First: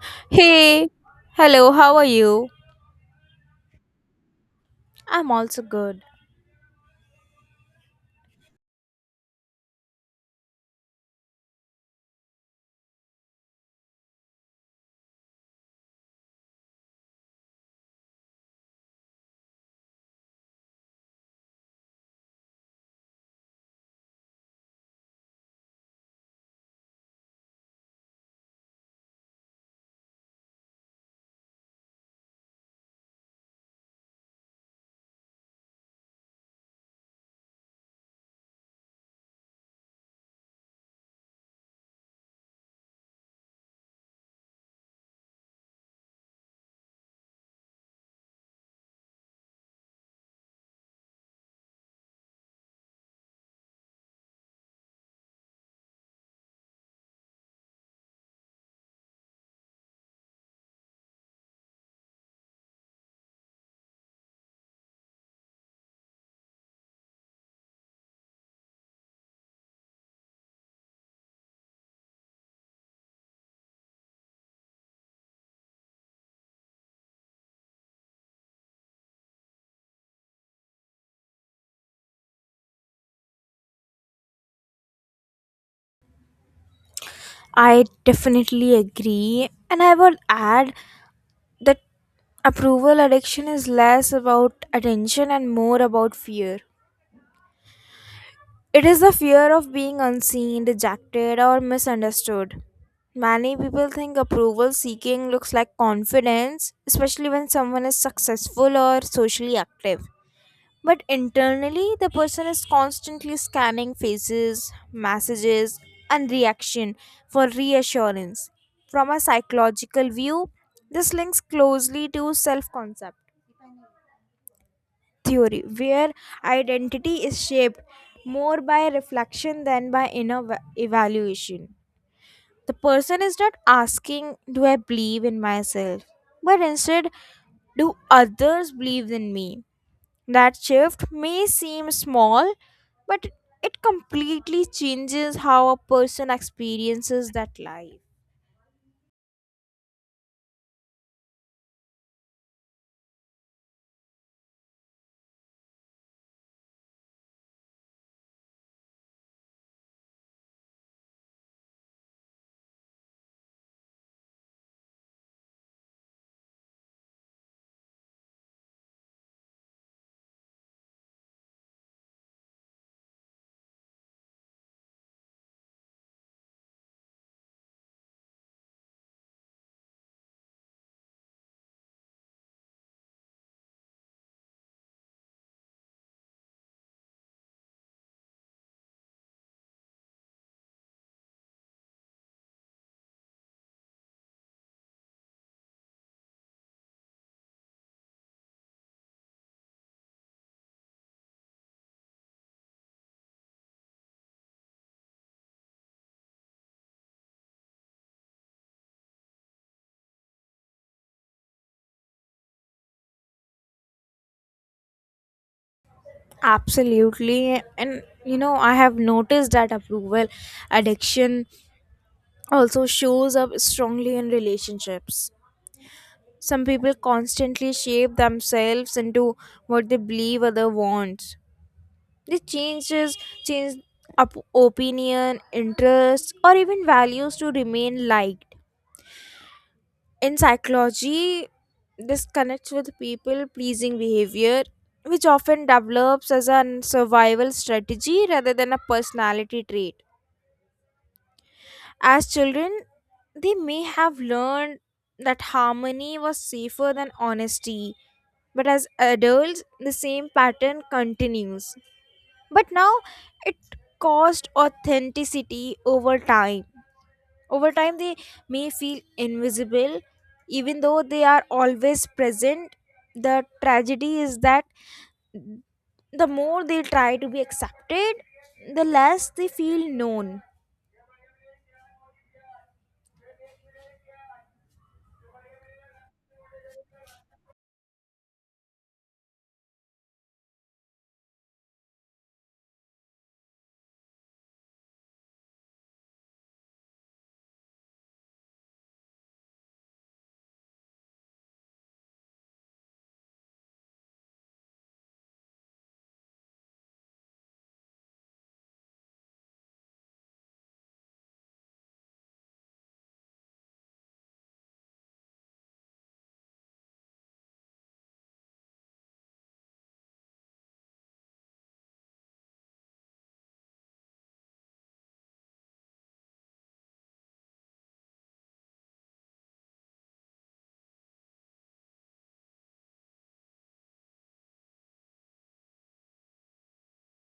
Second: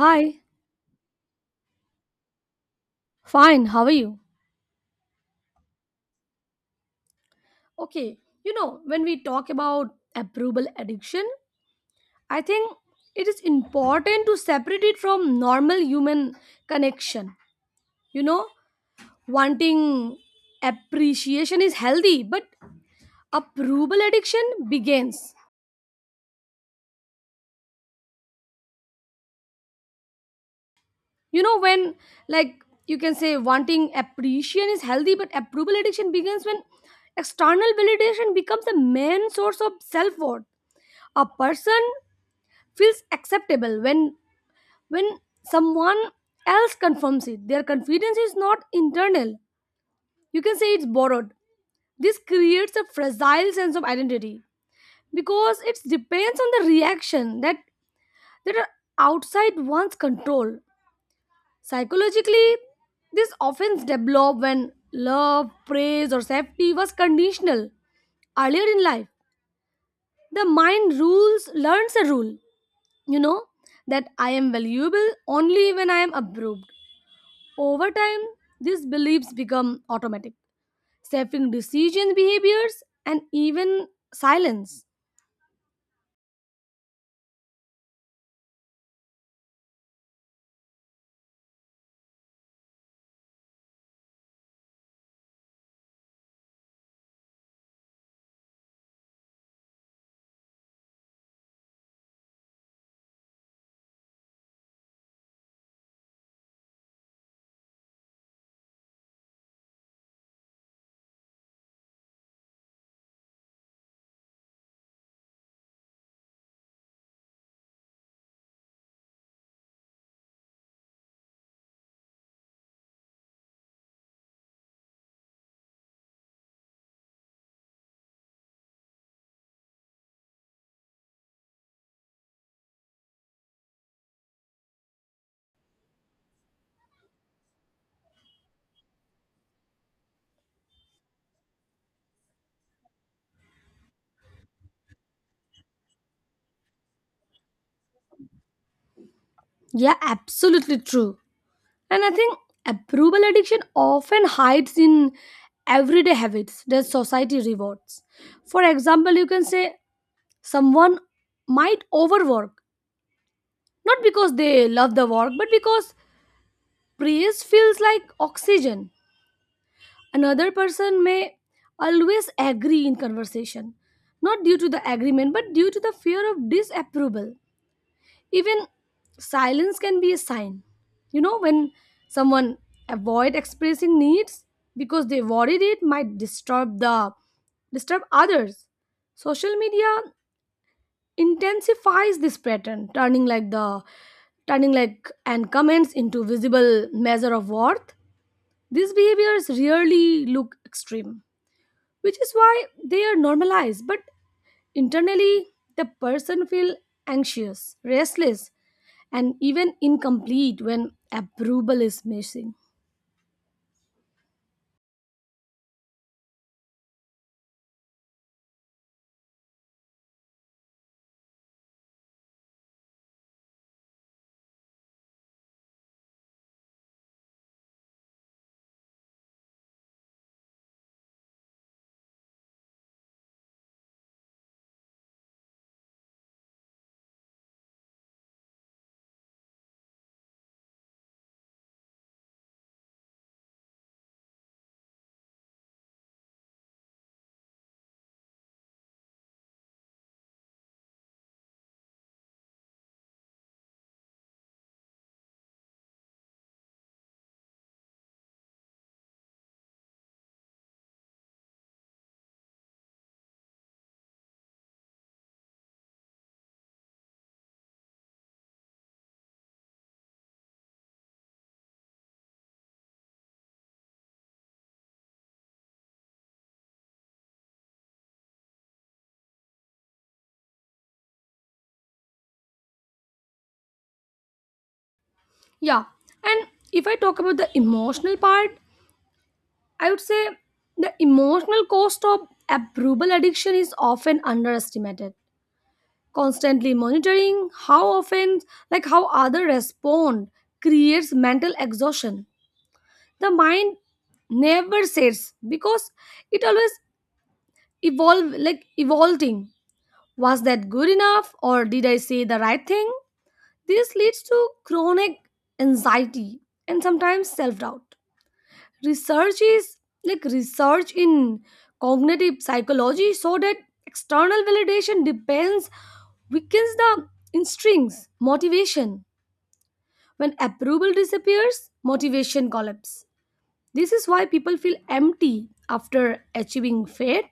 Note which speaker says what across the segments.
Speaker 1: Hi,
Speaker 2: Hey, hello, how are you?
Speaker 1: fine, how are you?
Speaker 2: I'm also good.
Speaker 1: Okay, you know, when we talk about approval addiction, I think it is important to separate it from normal human connection. You know, wanting appreciation is healthy, but approval addiction begins. You know, when, like, you can say wanting appreciation is healthy, but approval addiction begins when external validation becomes the main source of self worth. A person feels acceptable when someone else confirms it. Their confidence is not internal. You can say it's borrowed. This creates a fragile sense of identity because it depends on the reaction that are outside one's control. Psychologically, this often developed when love, praise, or safety was conditional earlier in life. The mind rules learns a rule, you know, that I am valuable only when I am approved. Over time, these beliefs become automatic, shaping decision behaviors and even silence.
Speaker 2: I definitely agree, and I would add that approval addiction is less about attention and more about fear. It is the fear of being unseen, rejected, or misunderstood. Many people think approval seeking looks like confidence, especially when someone is successful or socially active. But internally, the person is constantly scanning faces, messages, and reaction for reassurance. From a psychological view, this links closely to self concept theory, where identity is shaped more by reflection than by inner evaluation. The person is not asking, do I believe in myself? But instead, do others believe in me? That shift may seem small, but it completely changes how a person experiences that life.
Speaker 1: Yeah, absolutely true. And I think approval addiction often hides in everyday habits that society rewards. For example, you can say someone might overwork, not because they love the work, but because praise feels like oxygen. Another person may always agree in conversation, not due to the agreement, but due to the fear of disapproval. Even silence can be a sign. You know, when someone avoid expressing needs because they worried it might disturb others. Social media intensifies this pattern, turning like and comments into visible measure of worth. These behaviors rarely look extreme, which is why they are normalized, but internally the person feel anxious, restless, and even incomplete when approval is missing.
Speaker 2: Absolutely. And you know, I have noticed that approval addiction also shows up strongly in relationships. Some people constantly shape themselves into what they believe other wants. They change up opinion, interests, or even values to remain liked. In psychology, this connects with people pleasing behavior, which often develops as a survival strategy rather than a personality trait. As children, they may have learned that harmony was safer than honesty, but as adults, the same pattern continues. But now it caused authenticity over time. Over time, they may feel invisible, even though they are always present. The tragedy is that the more they try to be accepted, the less they feel known.
Speaker 1: Yeah, and if I talk about the emotional part, I would say the emotional cost of approval addiction is often underestimated. Constantly monitoring how often like how others respond creates mental exhaustion. The mind never sets because it always evolve like evolving, was that good enough or did I say the right thing? This leads to chronic anxiety and sometimes self-doubt. Research is like Research in cognitive psychology so that external validation depends weakens the instincts motivation. When approval disappears, motivation collapses. This is why people feel empty after achieving faith.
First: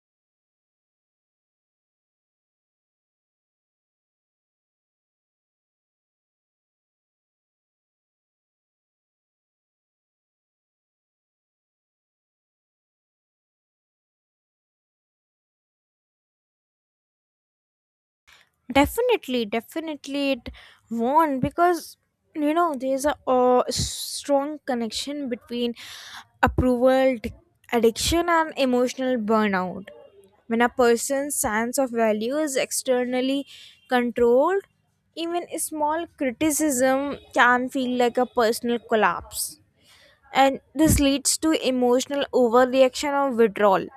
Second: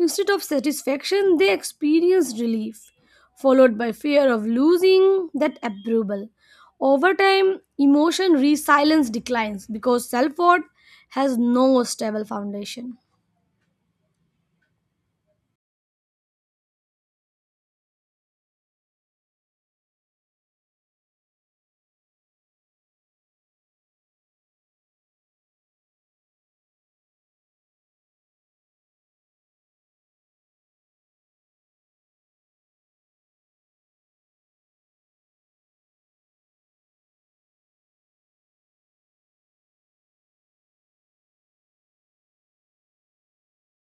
Speaker 1: Instead of satisfaction, they experience relief, followed by fear of losing that approval. Over time, emotion resilience declines because self worth has no stable foundation.
Speaker 2: Definitely, it won't because you know there's a strong connection between approval d- addiction and emotional burnout. When a person's sense of value is externally controlled, even a small criticism can feel like a personal collapse. And this leads to emotional overreaction or withdrawal.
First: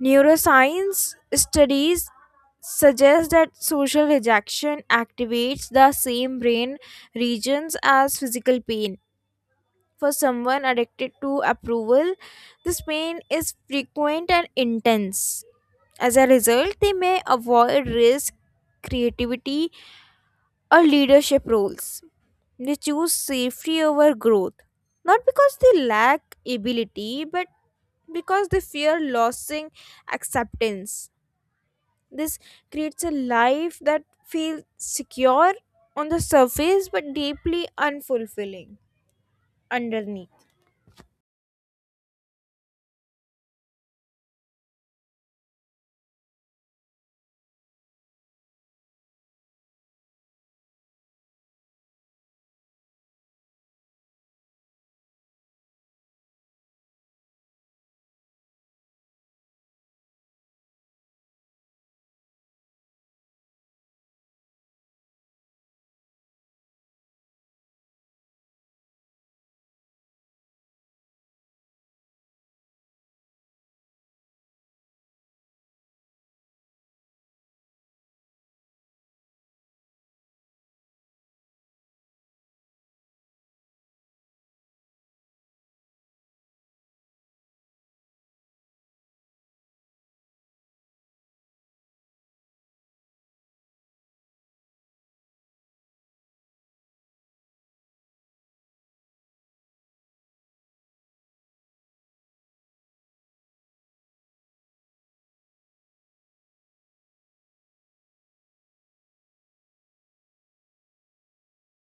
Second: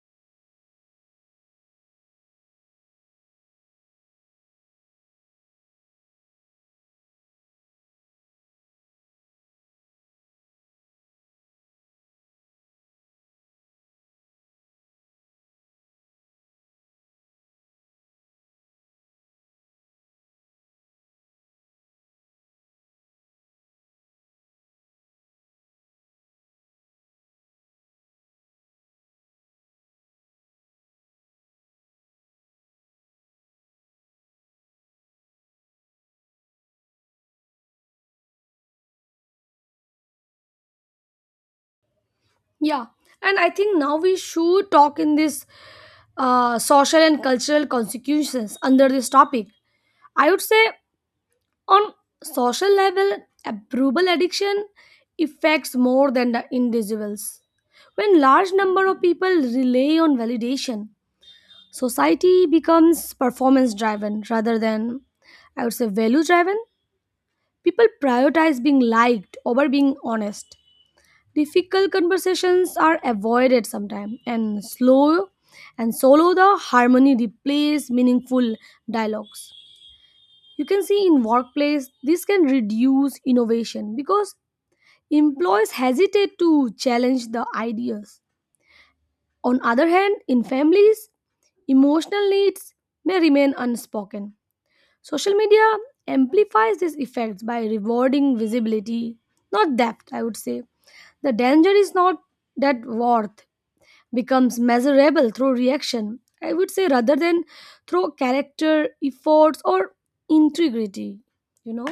Speaker 2: Neuroscience studies suggest that social rejection activates the same brain regions as physical pain. For someone addicted to approval, this pain is frequent and intense. As a result, they may avoid risk, creativity, or leadership roles. They choose safety over growth, not because they lack ability, but because they fear losing acceptance. This creates a life that feels secure on the surface but deeply unfulfilling underneath.
Speaker 1: Yeah, and I think now we should talk in this social and cultural consequences under this topic. I would say on social level, approval addiction affects more than the individuals. When large number of people rely on validation, society becomes performance driven rather than, I would say, value driven. People prioritize being liked over being honest. Difficult conversations are avoided sometimes, and slow and solo the harmony replace meaningful dialogues. You can see in workplace this can reduce innovation because employees hesitate to challenge the ideas. On other hand, in families, emotional needs may remain unspoken. Social media amplifies these effects by rewarding visibility, not depth, I would say. The danger is not that worth becomes measurable through reaction, I would say, rather than through character, efforts, or integrity, you know.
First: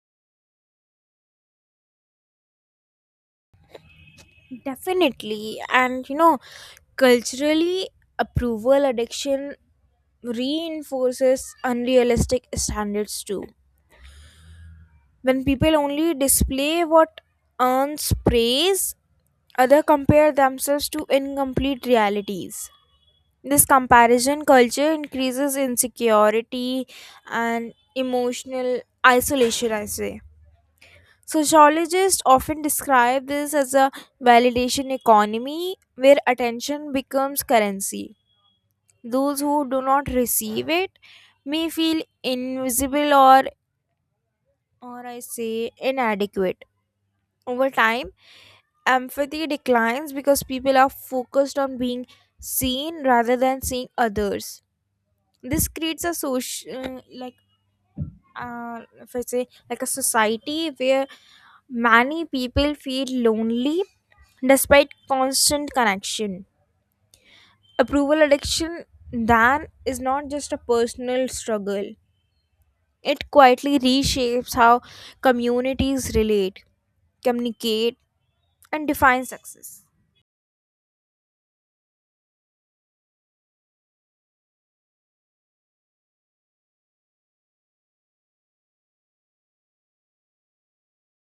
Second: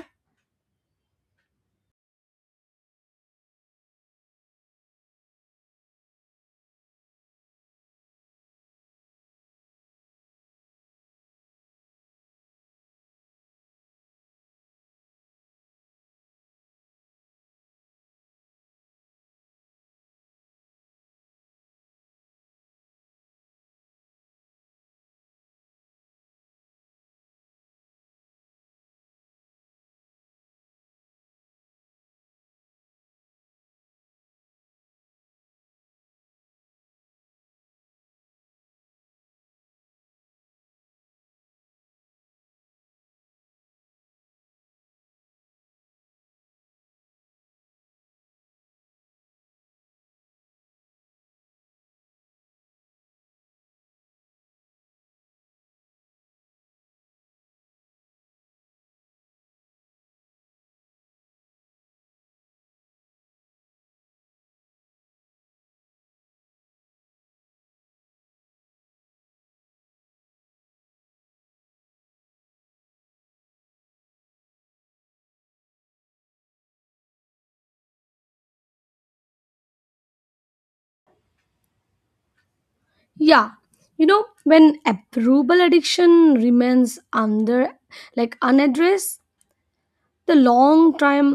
Speaker 2: Definitely. And you know, culturally, approval addiction reinforces unrealistic standards too. When people only display what earns praise, others compare themselves to incomplete realities. This comparison culture increases insecurity and emotional isolation, I say. Sociologists often describe this as a validation economy where attention becomes currency. Those who do not receive it may feel invisible or I say, inadequate. Over time, empathy declines because people are focused on being seen rather than seeing others. This creates a social if I say, like, a society where many people feel lonely despite constant connection. Approval addiction then is not just a personal struggle, it quietly reshapes how communities relate, communicate, and define success.
Speaker 1: Yeah, you know, when approval addiction remains under like unaddressed, the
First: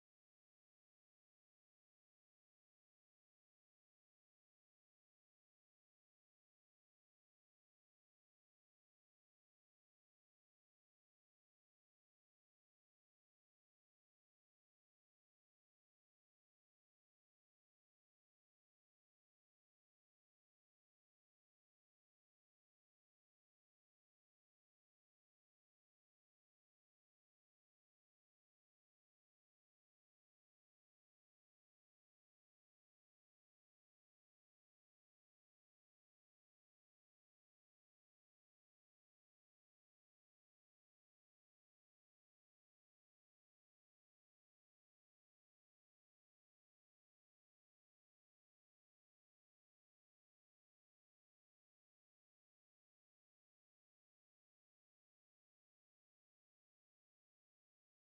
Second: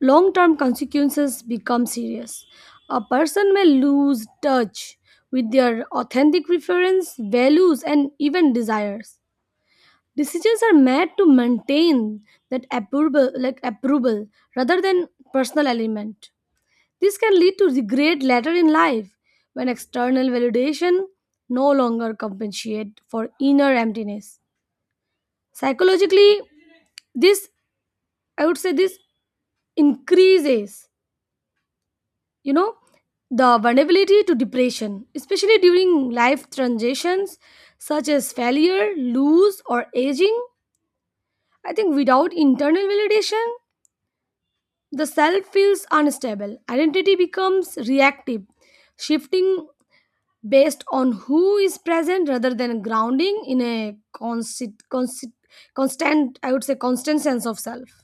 Speaker 1: long term consequences become serious. A person may lose touch with their authentic preference, values, and even desires. Decisions are made to maintain that approval like approval rather than personal element. This can lead to regret later in life when external validation no longer compensates for inner emptiness. Psychologically, this I would say this increases, you know, the vulnerability to depression, especially during life transitions such as failure, lose, or aging. I think without internal validation, the self feels unstable. Identity becomes reactive, shifting based on who is present rather than grounding in a constant, constant, constant I would say constant sense of self.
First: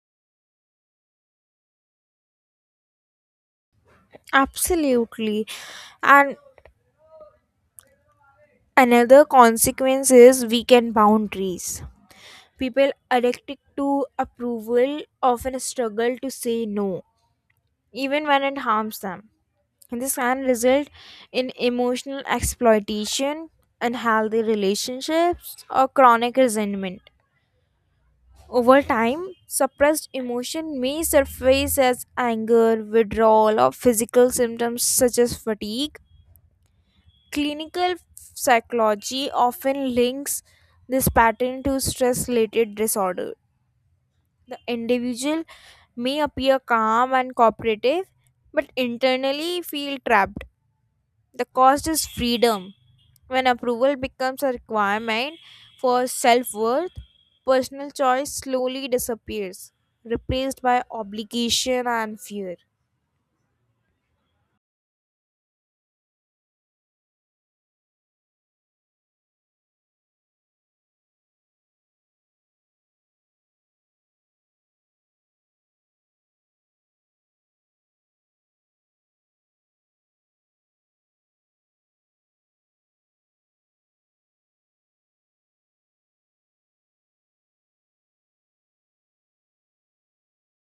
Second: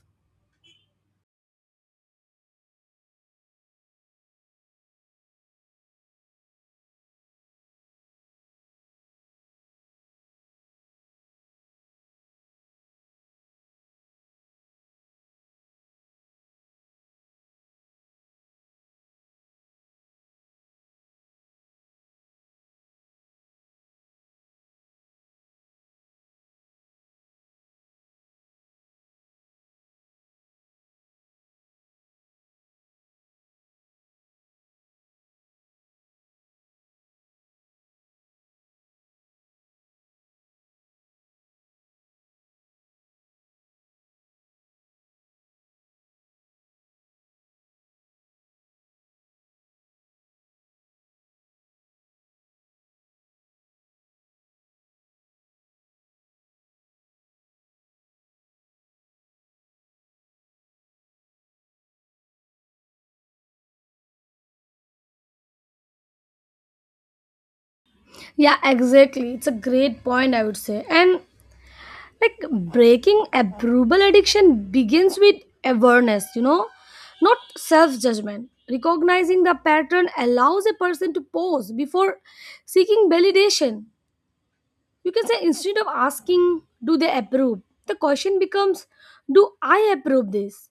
Speaker 2: Absolutely, and another consequence is weakened boundaries. People addicted to approval often struggle to say no, even when it harms them. And this can result in emotional exploitation, unhealthy relationships, or chronic resentment. Over time, suppressed emotion may surface as anger, withdrawal, or physical symptoms such as fatigue. Clinical psychology often links this pattern to stress related disorders. The individual may appear calm and cooperative, but internally feel trapped. The cost is freedom. When approval becomes a requirement for self worth, personal choice slowly disappears, replaced by obligation and fear.
Speaker 1: Yeah, exactly. It's a great point, I would say. And, like, breaking approval addiction begins with awareness, you know, not self judgment. Recognizing the pattern allows a person to pause before seeking validation. You can say, instead of asking, do they approve? The question becomes, do I approve this?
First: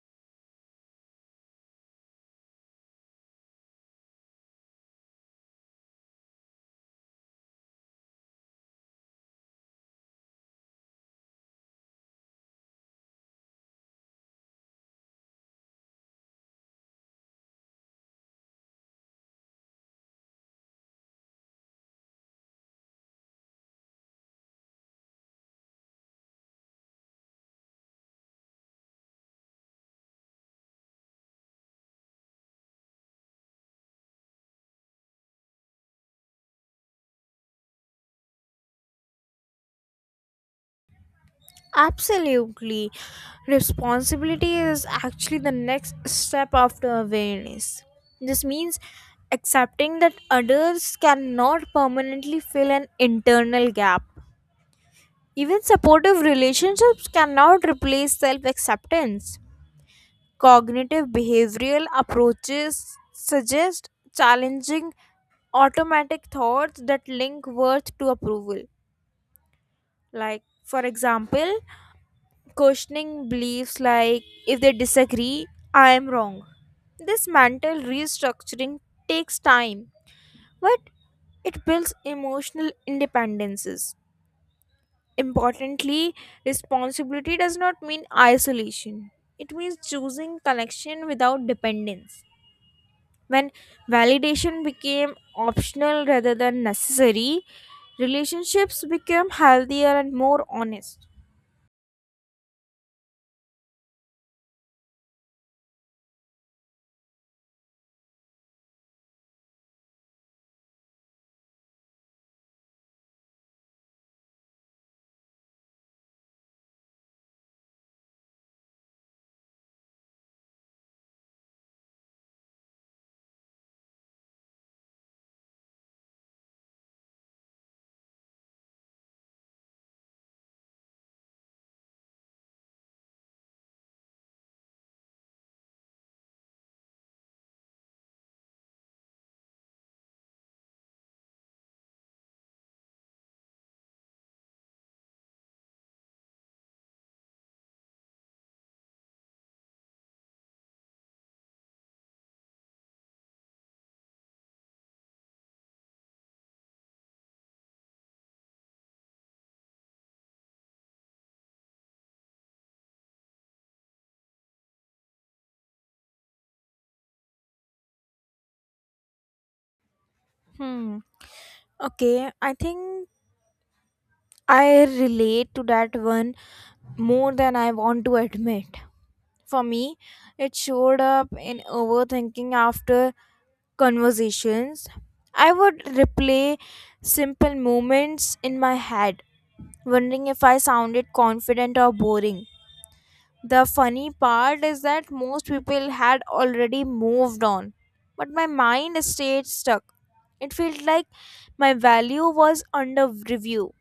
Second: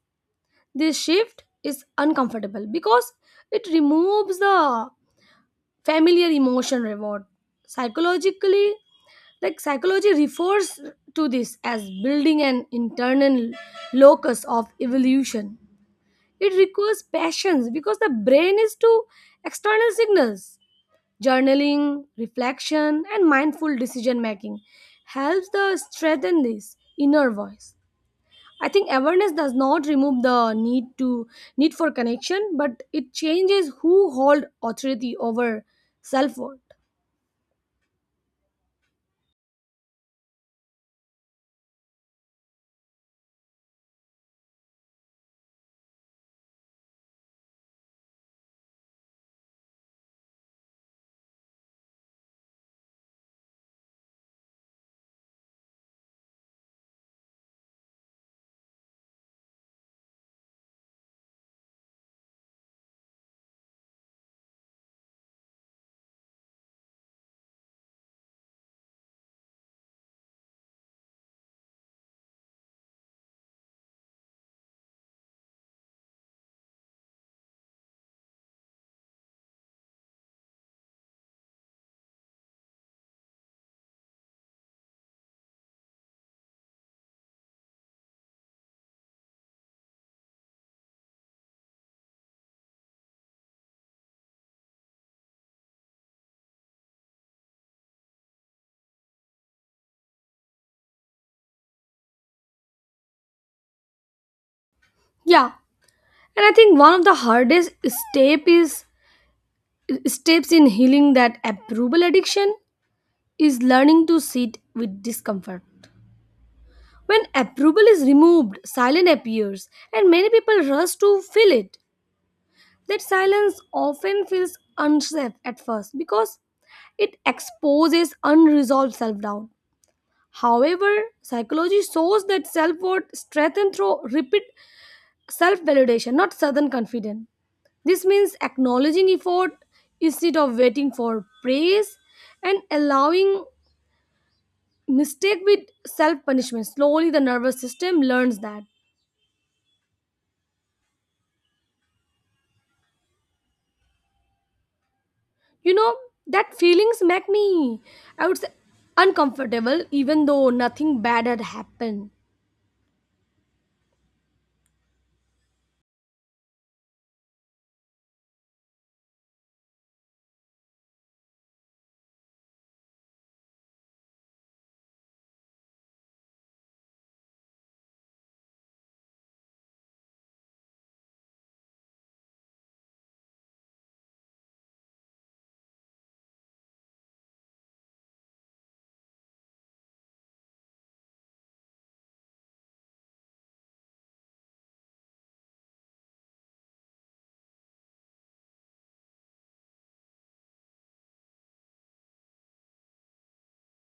Speaker 1: This shift is uncomfortable because it removes the familiar emotion reward. Psychologically, psychology refers to this as building an internal locus of evolution. It requires passions because the brain is to external signals. Journaling, reflection, and mindful decision making helps the strengthen this inner voice. I think awareness does not remove the need for connection, but it changes who hold authority over self-worth.
Speaker 2: Absolutely. Responsibility is actually the next step after awareness. This means accepting that others cannot permanently fill an internal gap. Even supportive relationships cannot replace self acceptance. Cognitive behavioral approaches suggest challenging automatic thoughts that link worth to approval. Like, for example, questioning beliefs like if they disagree, I am wrong. This mental restructuring takes time, but it builds emotional independences. Importantly, responsibility does not mean isolation. It means choosing connection without dependence. When validation became optional rather than necessary, relationships became healthier and more honest.
Speaker 1: Yeah, and I think one of the hardest step is steps in healing that approval addiction is learning to sit with discomfort. When approval is removed, silence appears, and many people rush to fill it. That silence often feels unsafe at first because it exposes unresolved self doubt. However, psychology shows that self worth strengthens through repeat self validation, not sudden confidence. This means acknowledging effort instead of waiting for praise, and allowing mistake with self punishment. Slowly, the nervous system learns that. You know, that feelings make me, I would say, uncomfortable even though nothing bad had happened.
Speaker 2: Hmm. Okay, I think I relate to that one more than I want to admit. For me, it showed up in overthinking after conversations. I would replay simple moments in my head, wondering if I sounded confident or boring. The funny part is that most people had already moved on, but my mind stayed stuck. It felt like my value was under review.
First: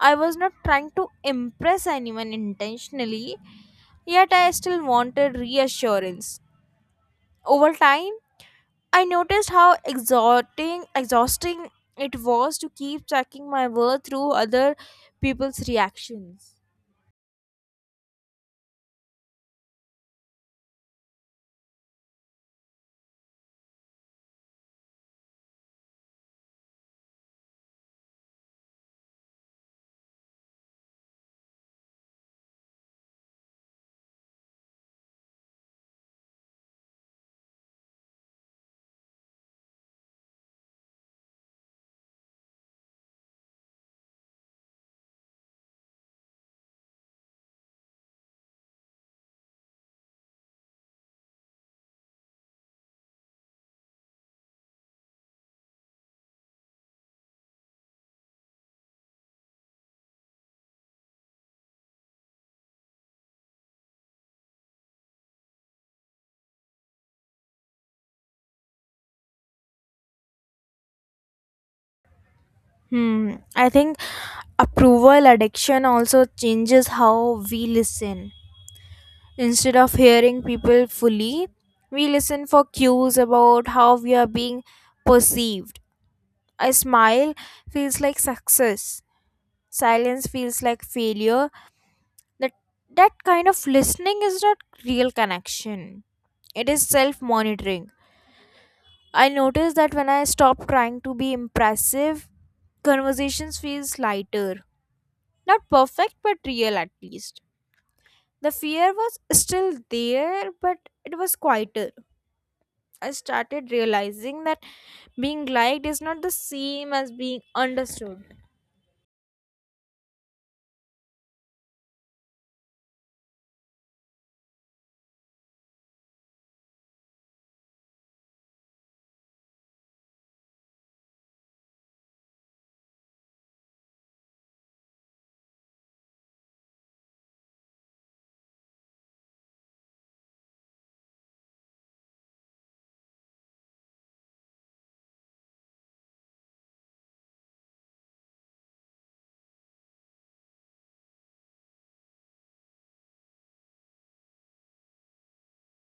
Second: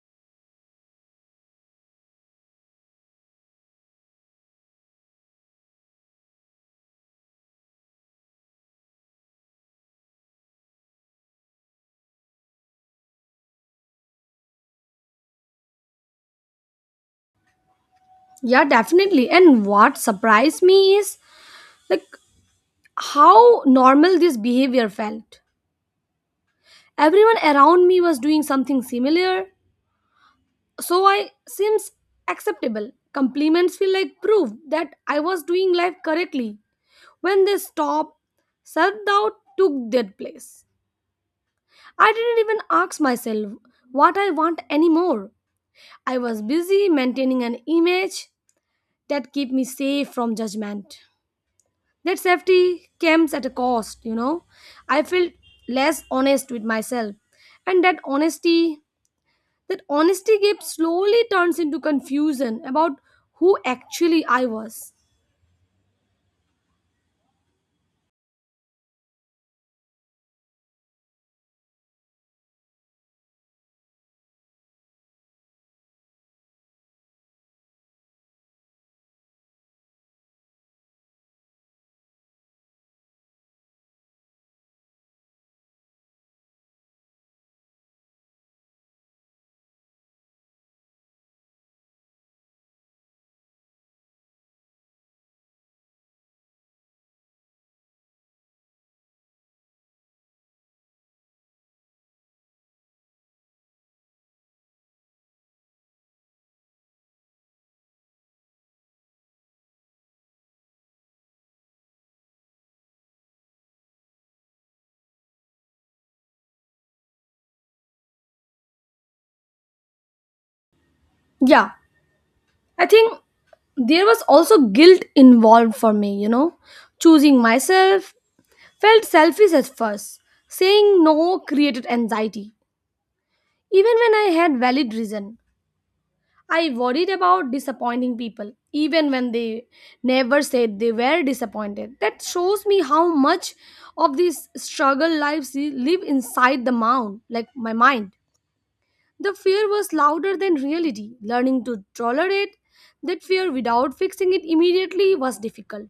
Speaker 2: I was not trying to impress anyone intentionally, yet I still wanted reassurance. Over time, I noticed how exhausting it was to keep checking my worth through other people's reactions.
Speaker 1: Yeah, definitely. And what surprised me is, like, how normal this behavior felt. Everyone around me was doing something similar, so I seems acceptable. Compliments feel like proof that I was doing life correctly. When they stopped, self doubt took their place. I didn't even ask myself what I want anymore. I was busy maintaining an image that kept me safe from judgment. That safety comes at a cost, you know. I felt less honest with myself. And that honesty gap slowly turns into confusion about who actually I was.
Speaker 2: Hmm, I think approval addiction also changes how we listen. Instead of hearing people fully, we listen for cues about how we are being perceived. A smile feels like success. Silence feels like failure. That that kind of listening is not real connection. It is self-monitoring. I noticed that when I stop trying to be impressive, conversations feels lighter. Not perfect, but real at least. The fear was still there, but it was quieter. I started realizing that being liked is not the same as being understood.
Speaker 1: Yeah, I think there was also guilt involved for me, you know. Choosing myself felt selfish at first. Saying no created anxiety, even when I had valid reason. I worried about disappointing people, even when they never said they were disappointed. That shows me how much of these struggle lives live inside the mound, like my mind. The fear was louder than reality. Learning to tolerate that fear without fixing it immediately was difficult.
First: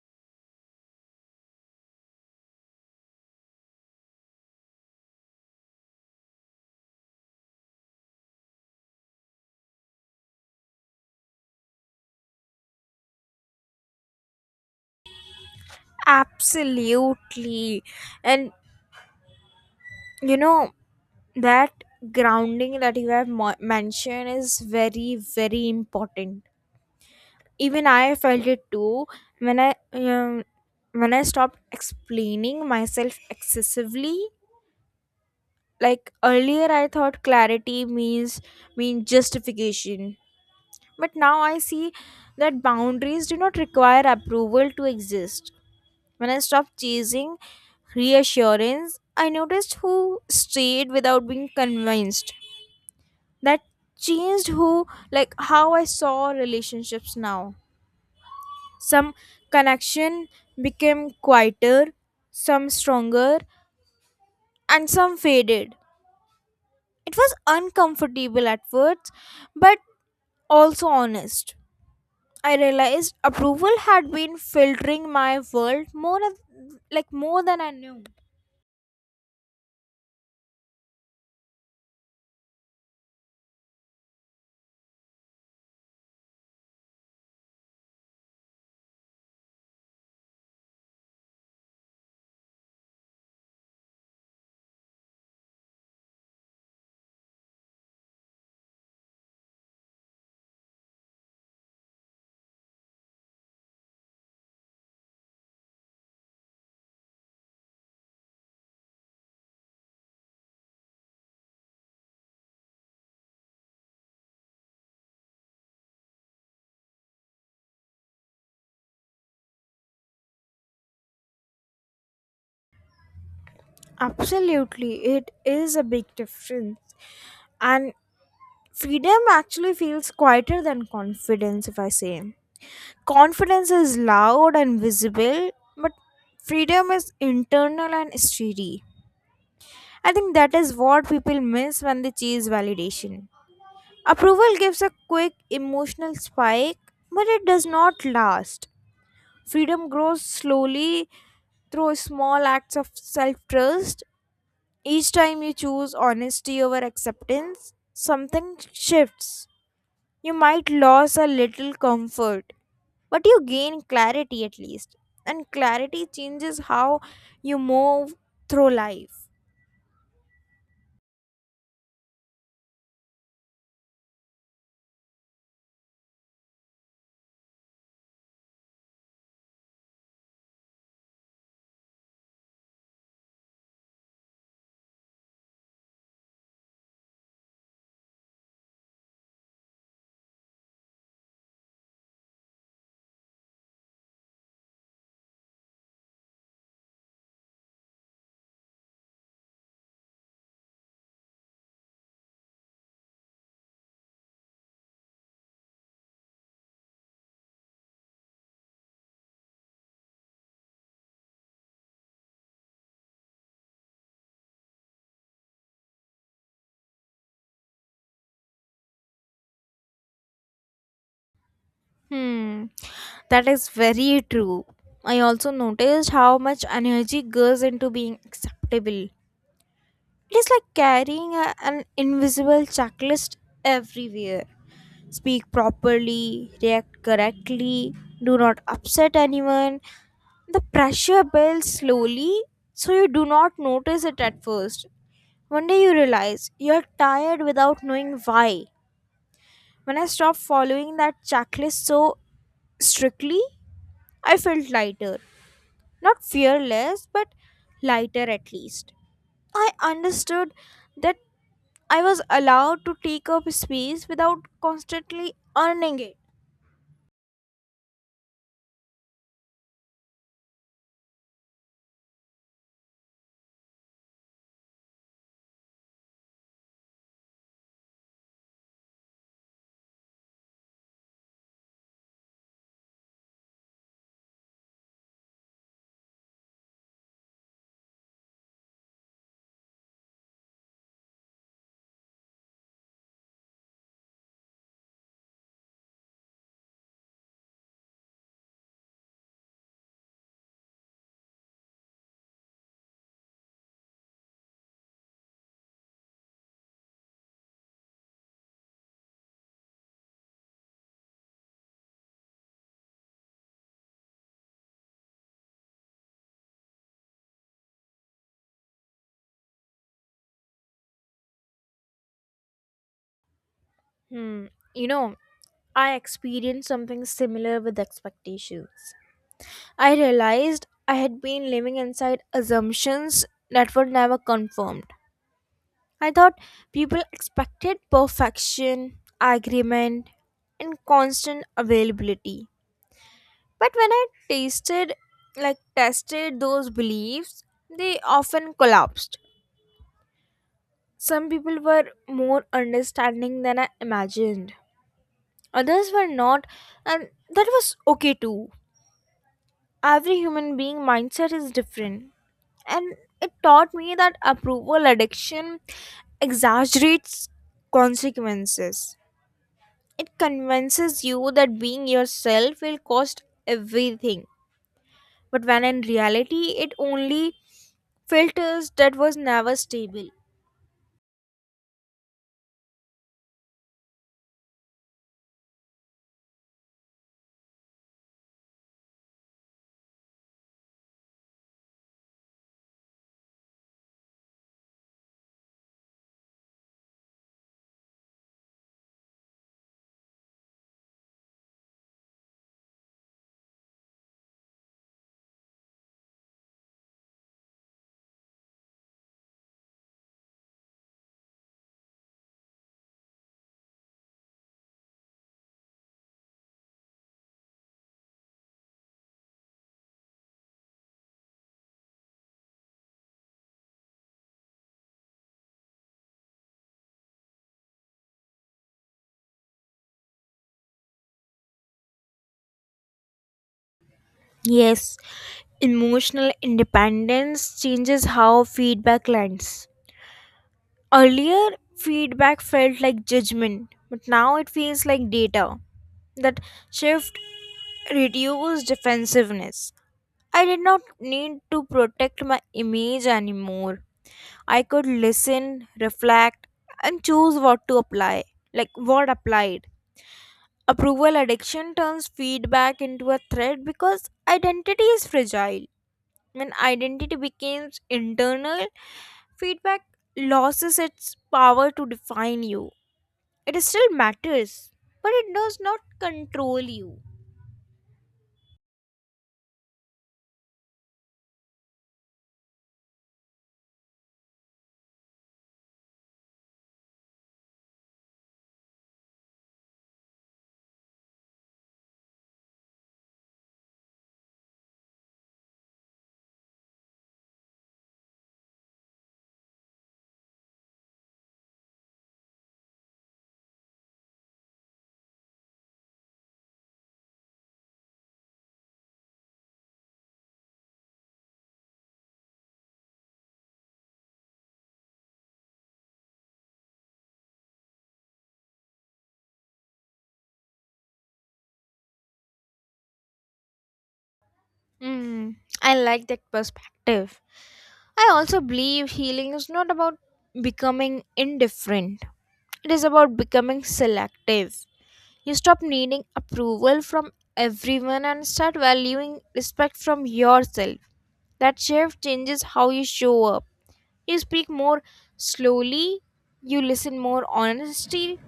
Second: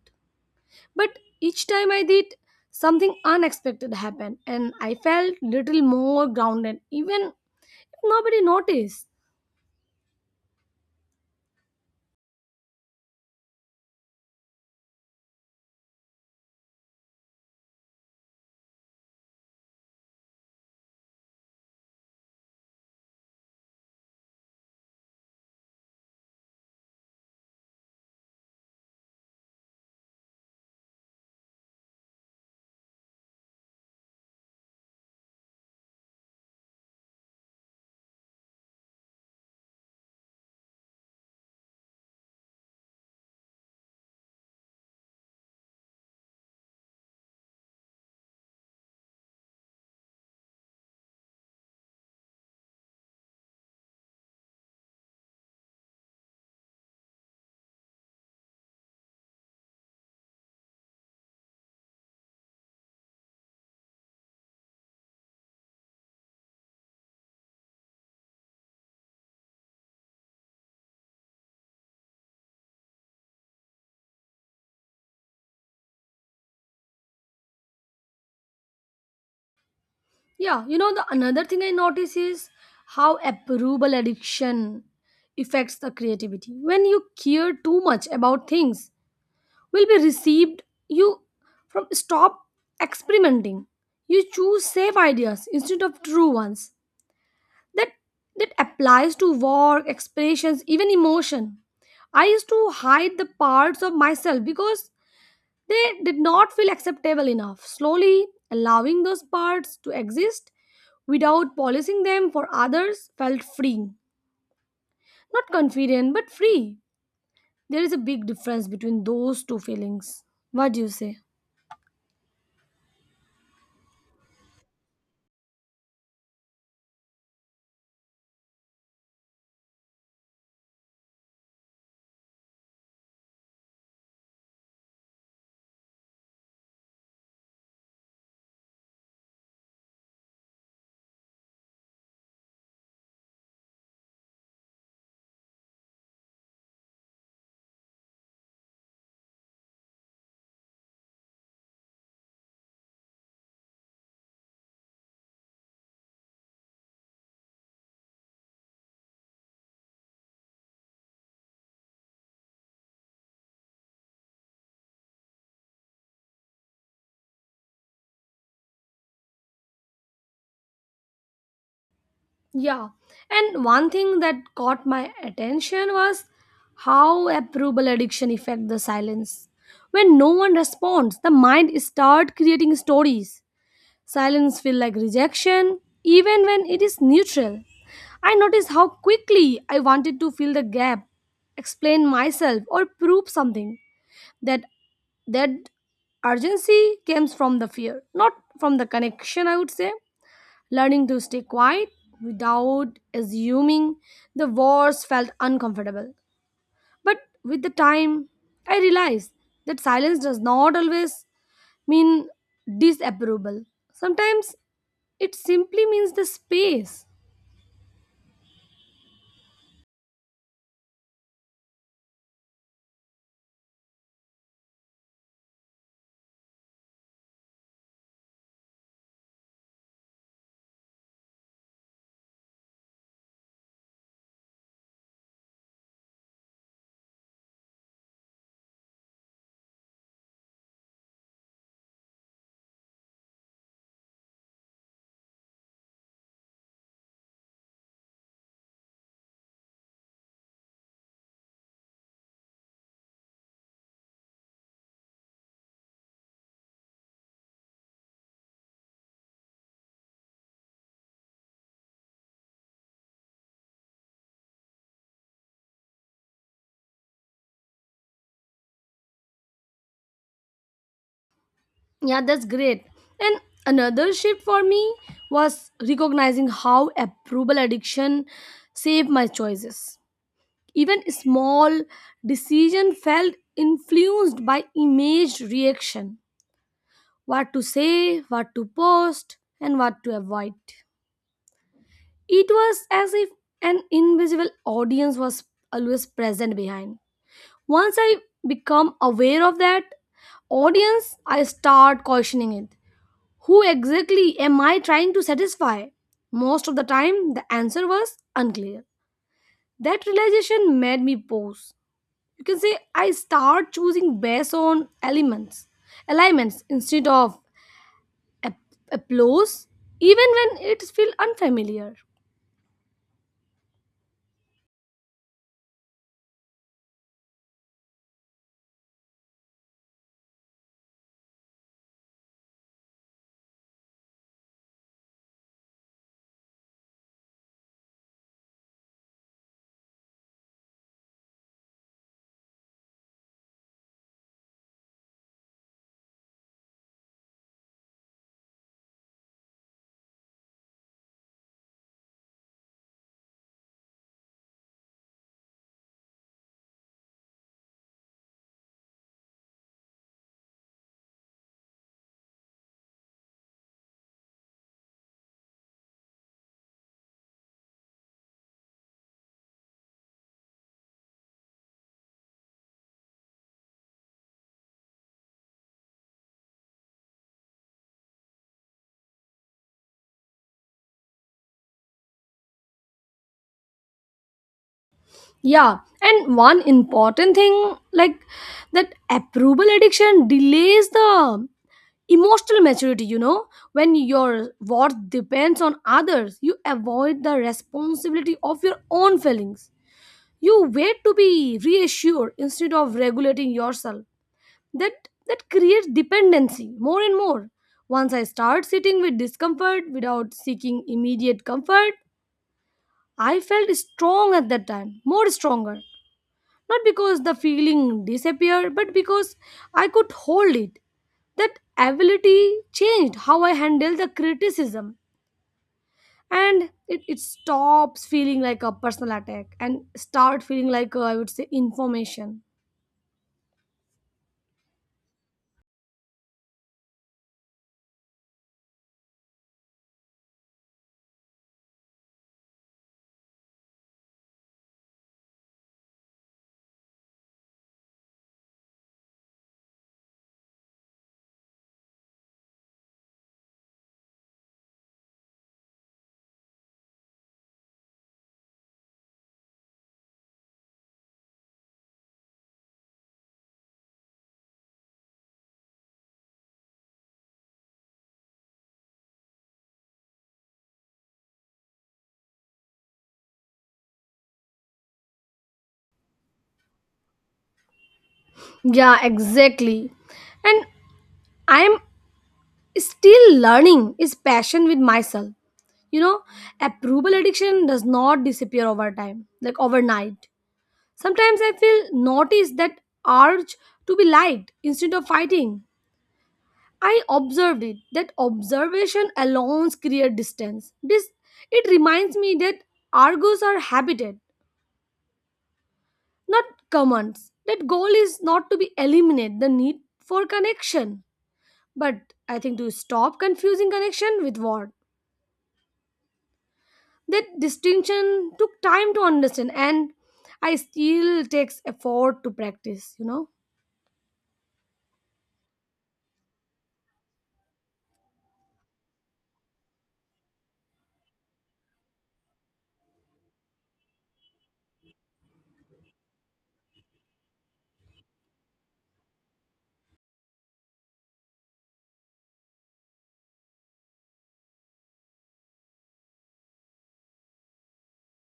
Speaker 1: But each time I did, something unexpected happened, and I felt little more grounded, even if nobody noticed.
Speaker 2: Absolutely. And you know, that grounding that you have mentioned is very, very important. Even I felt it too when I um, when I stopped explaining myself excessively. Like earlier, I thought clarity mean justification, but now I see that boundaries do not require approval to exist. When I stopped chasing reassurance, I noticed who stayed without being convinced. That changed who, like, how I saw relationships now. Some connection became quieter, some stronger, and some faded. It was uncomfortable at first, but also honest. I realized approval had been filtering my world more of, like, more than I knew.
Speaker 1: Yeah, you know, the another thing I notice is how approval addiction affects the creativity. When you care too much about things will be received, you from stop experimenting. You choose safe ideas instead of true ones. That that applies to work, expressions, even emotion. I used to hide the parts of myself because they did not feel acceptable enough. Slowly, allowing those parts to exist without policing them for others felt freeing. Not confident, but free. There is a big difference between those two feelings. What do you say?
Speaker 2: Absolutely, it is a big difference. And freedom actually feels quieter than confidence, if I say. Confidence is loud and visible, but freedom is internal and steady. I think that is what people miss when they chase validation. Approval gives a quick emotional spike, but it does not last. Freedom grows slowly through small acts of self trust. Each time you choose honesty over acceptance, something shifts. You might lose a little comfort, but you gain clarity at least. And clarity changes how you move through life.
Speaker 1: Yeah. And one thing that caught my attention was how approval addiction affect the silence. When no one responds, the mind start creating stories. Silence feels like rejection, even when it is neutral. I noticed how quickly I wanted to fill the gap, explain myself, or prove something. That that urgency comes from the fear, not from the connection, I would say. Learning to stay quiet without assuming the worst felt uncomfortable. But with the time, I realized that silence does not always mean disapproval. Sometimes it simply means the space.
Speaker 2: Hmm, that is very true. I also noticed how much energy goes into being acceptable. It is like carrying a, an invisible checklist everywhere. Speak properly, react correctly, do not upset anyone. The pressure builds slowly, so you do not notice it at first. One day you realize you're tired without knowing why. When I stopped following that checklist so strictly, I felt lighter. Not fearless, but lighter at least. I understood that I was allowed to take up space without constantly earning it.
Speaker 1: Yeah, that's great. And another shift for me was recognizing how approval addiction saved my choices. Even small decision felt influenced by image reaction. What to say, what to post, and what to avoid. It was as if an invisible audience was always present behind. Once I become aware of that audience, I start questioning it. Who exactly am I trying to satisfy? Most of the time, the answer was unclear. That realization made me pause. You can say I start choosing based on elements, alignments instead of ap- applause, even when it feels unfamiliar.
Speaker 2: Hmm. You know, I experienced something similar with expectations. I realized I had been living inside assumptions that were never confirmed. I thought people expected perfection, agreement, and constant availability. But when I tasted like tested those beliefs, they often collapsed. Some people were more understanding than I imagined. Others were not, and that was okay too. Every human being mindset is different, and it taught me that approval addiction exaggerates consequences. It convinces you that being yourself will cost everything, but when in reality it only filters that was never stable.
Speaker 1: Yeah, and one important thing, like, that approval addiction delays the emotional maturity, you know. When your worth depends on others, you avoid the responsibility of your own feelings. You wait to be reassured instead of regulating yourself. That creates dependency more and more. Once I start sitting with discomfort without seeking immediate comfort, I felt strong at that time more stronger, not because the feeling disappeared, but because I could hold it. That ability changed how I handle the criticism. And it stops feeling like a personal attack and start feeling like, I would say, information.
Speaker 2: Yes, emotional independence changes how feedback lands. Earlier, feedback felt like judgment, but now it feels like data. That shift reduced defensiveness. I did not need to protect my image anymore. I could listen, reflect, and choose what to apply, like what applied. Approval addiction turns feedback into a threat because identity is fragile. When identity becomes internal, feedback loses its power to define you. It still matters, but it does not control you.
Speaker 1: Yeah, exactly. And I'm still learning is passion with myself. You know, approval addiction does not disappear over time, like overnight. Sometimes I feel notice that urge to be liked instead of fighting. I observed it. That observation alone creates distance. This it reminds me that argos are habited, not commands. That goal is not to be eliminate the need for connection, but I think to stop confusing connection with what. That distinction took time to understand, and I still takes effort to practice. You know,
Speaker 2: Mm, I like that perspective. I also believe healing is not about becoming indifferent, it is about becoming selective. You stop needing approval from everyone and start valuing respect from yourself. That shift changes how you show up. You speak more slowly, you listen more honestly,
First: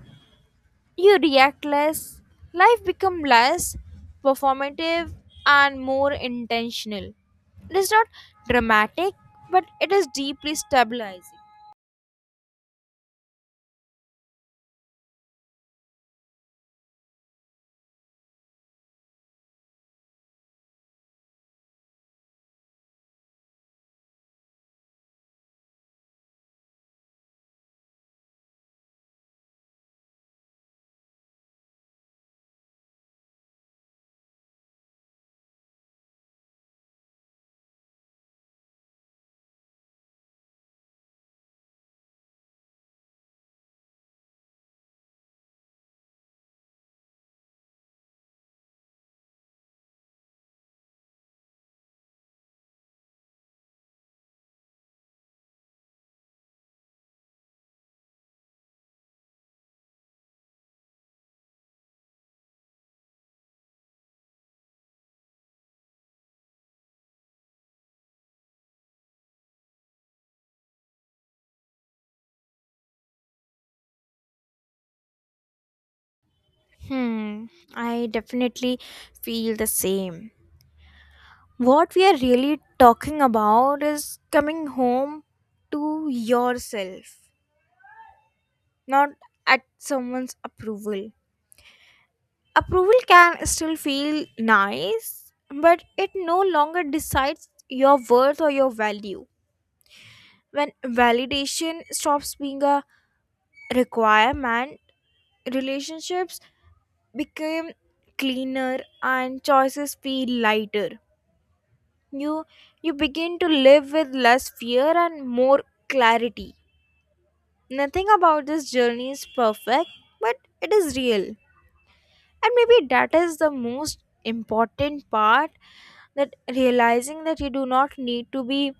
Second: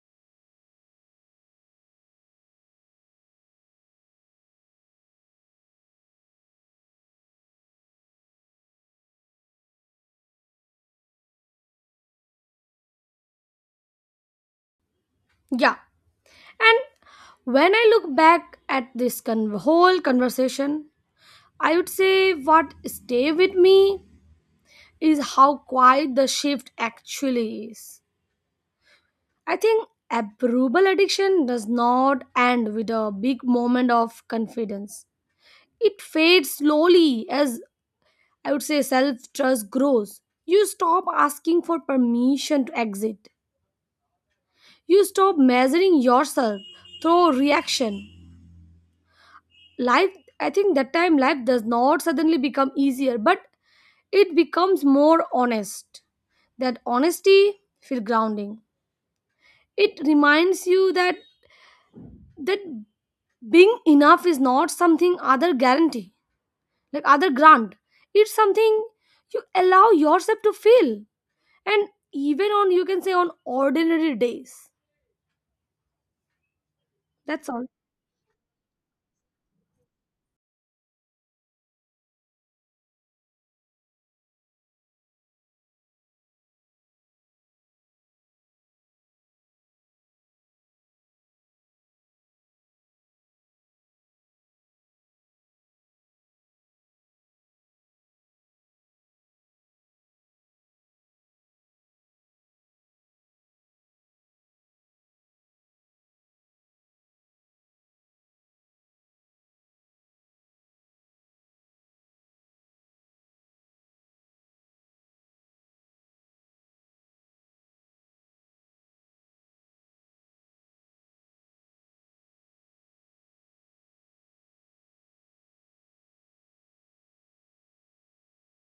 Speaker 2: you react less, life become less performative and more intentional. It is not dramatic, but it is deeply stabilizing.
Speaker 1: yeah. And when I look back at this whole conversation, I would say what stay with me is how quiet the shift actually is. I think approval addiction does not end with a big moment of confidence. It fades slowly as, I would say, self trust grows. You stop asking for permission to exit. You stop measuring yourself through reaction life. I think that time life does not suddenly become easier, but it becomes more honest. That honesty feel grounding. It reminds you that being enough is not something other guarantee, like other grant. It's something you allow yourself to feel, and even on, you can say, on ordinary days.
Speaker 2: Hmm,
Speaker 1: That's all.
Speaker 2: I definitely feel the same. What we are really talking about is coming home to yourself, not at someone's approval. Approval can still feel nice, but it no longer decides your worth or your value. When validation stops being a requirement, relationships become cleaner and choices feel lighter. You you begin to live with less fear and more clarity. Nothing about this journey is perfect, but it is real. And maybe that is the most important part, that realizing that you do not need to be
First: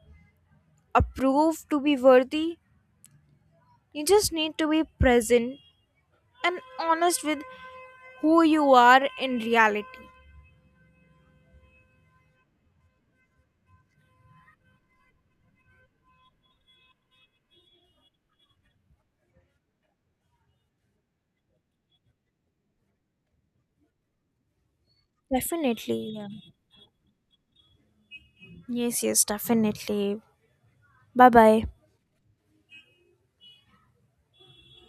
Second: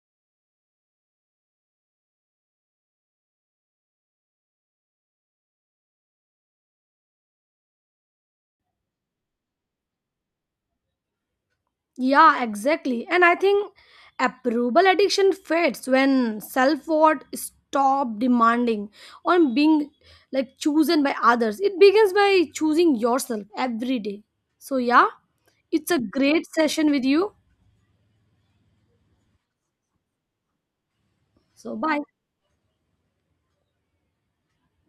Speaker 2: approved to be worthy. You just need to be present and honest with who you are in reality.
Speaker 1: Yeah, exactly. And I think approval addiction fades when self worth stop demanding on being, like, chosen by others. It begins by choosing yourself every day. So yeah, it's a
Speaker 2: Definitely. Yeah.
Speaker 1: great session with you.
Speaker 2: Yes, yes, definitely. Bye bye.
Speaker 1: So bye.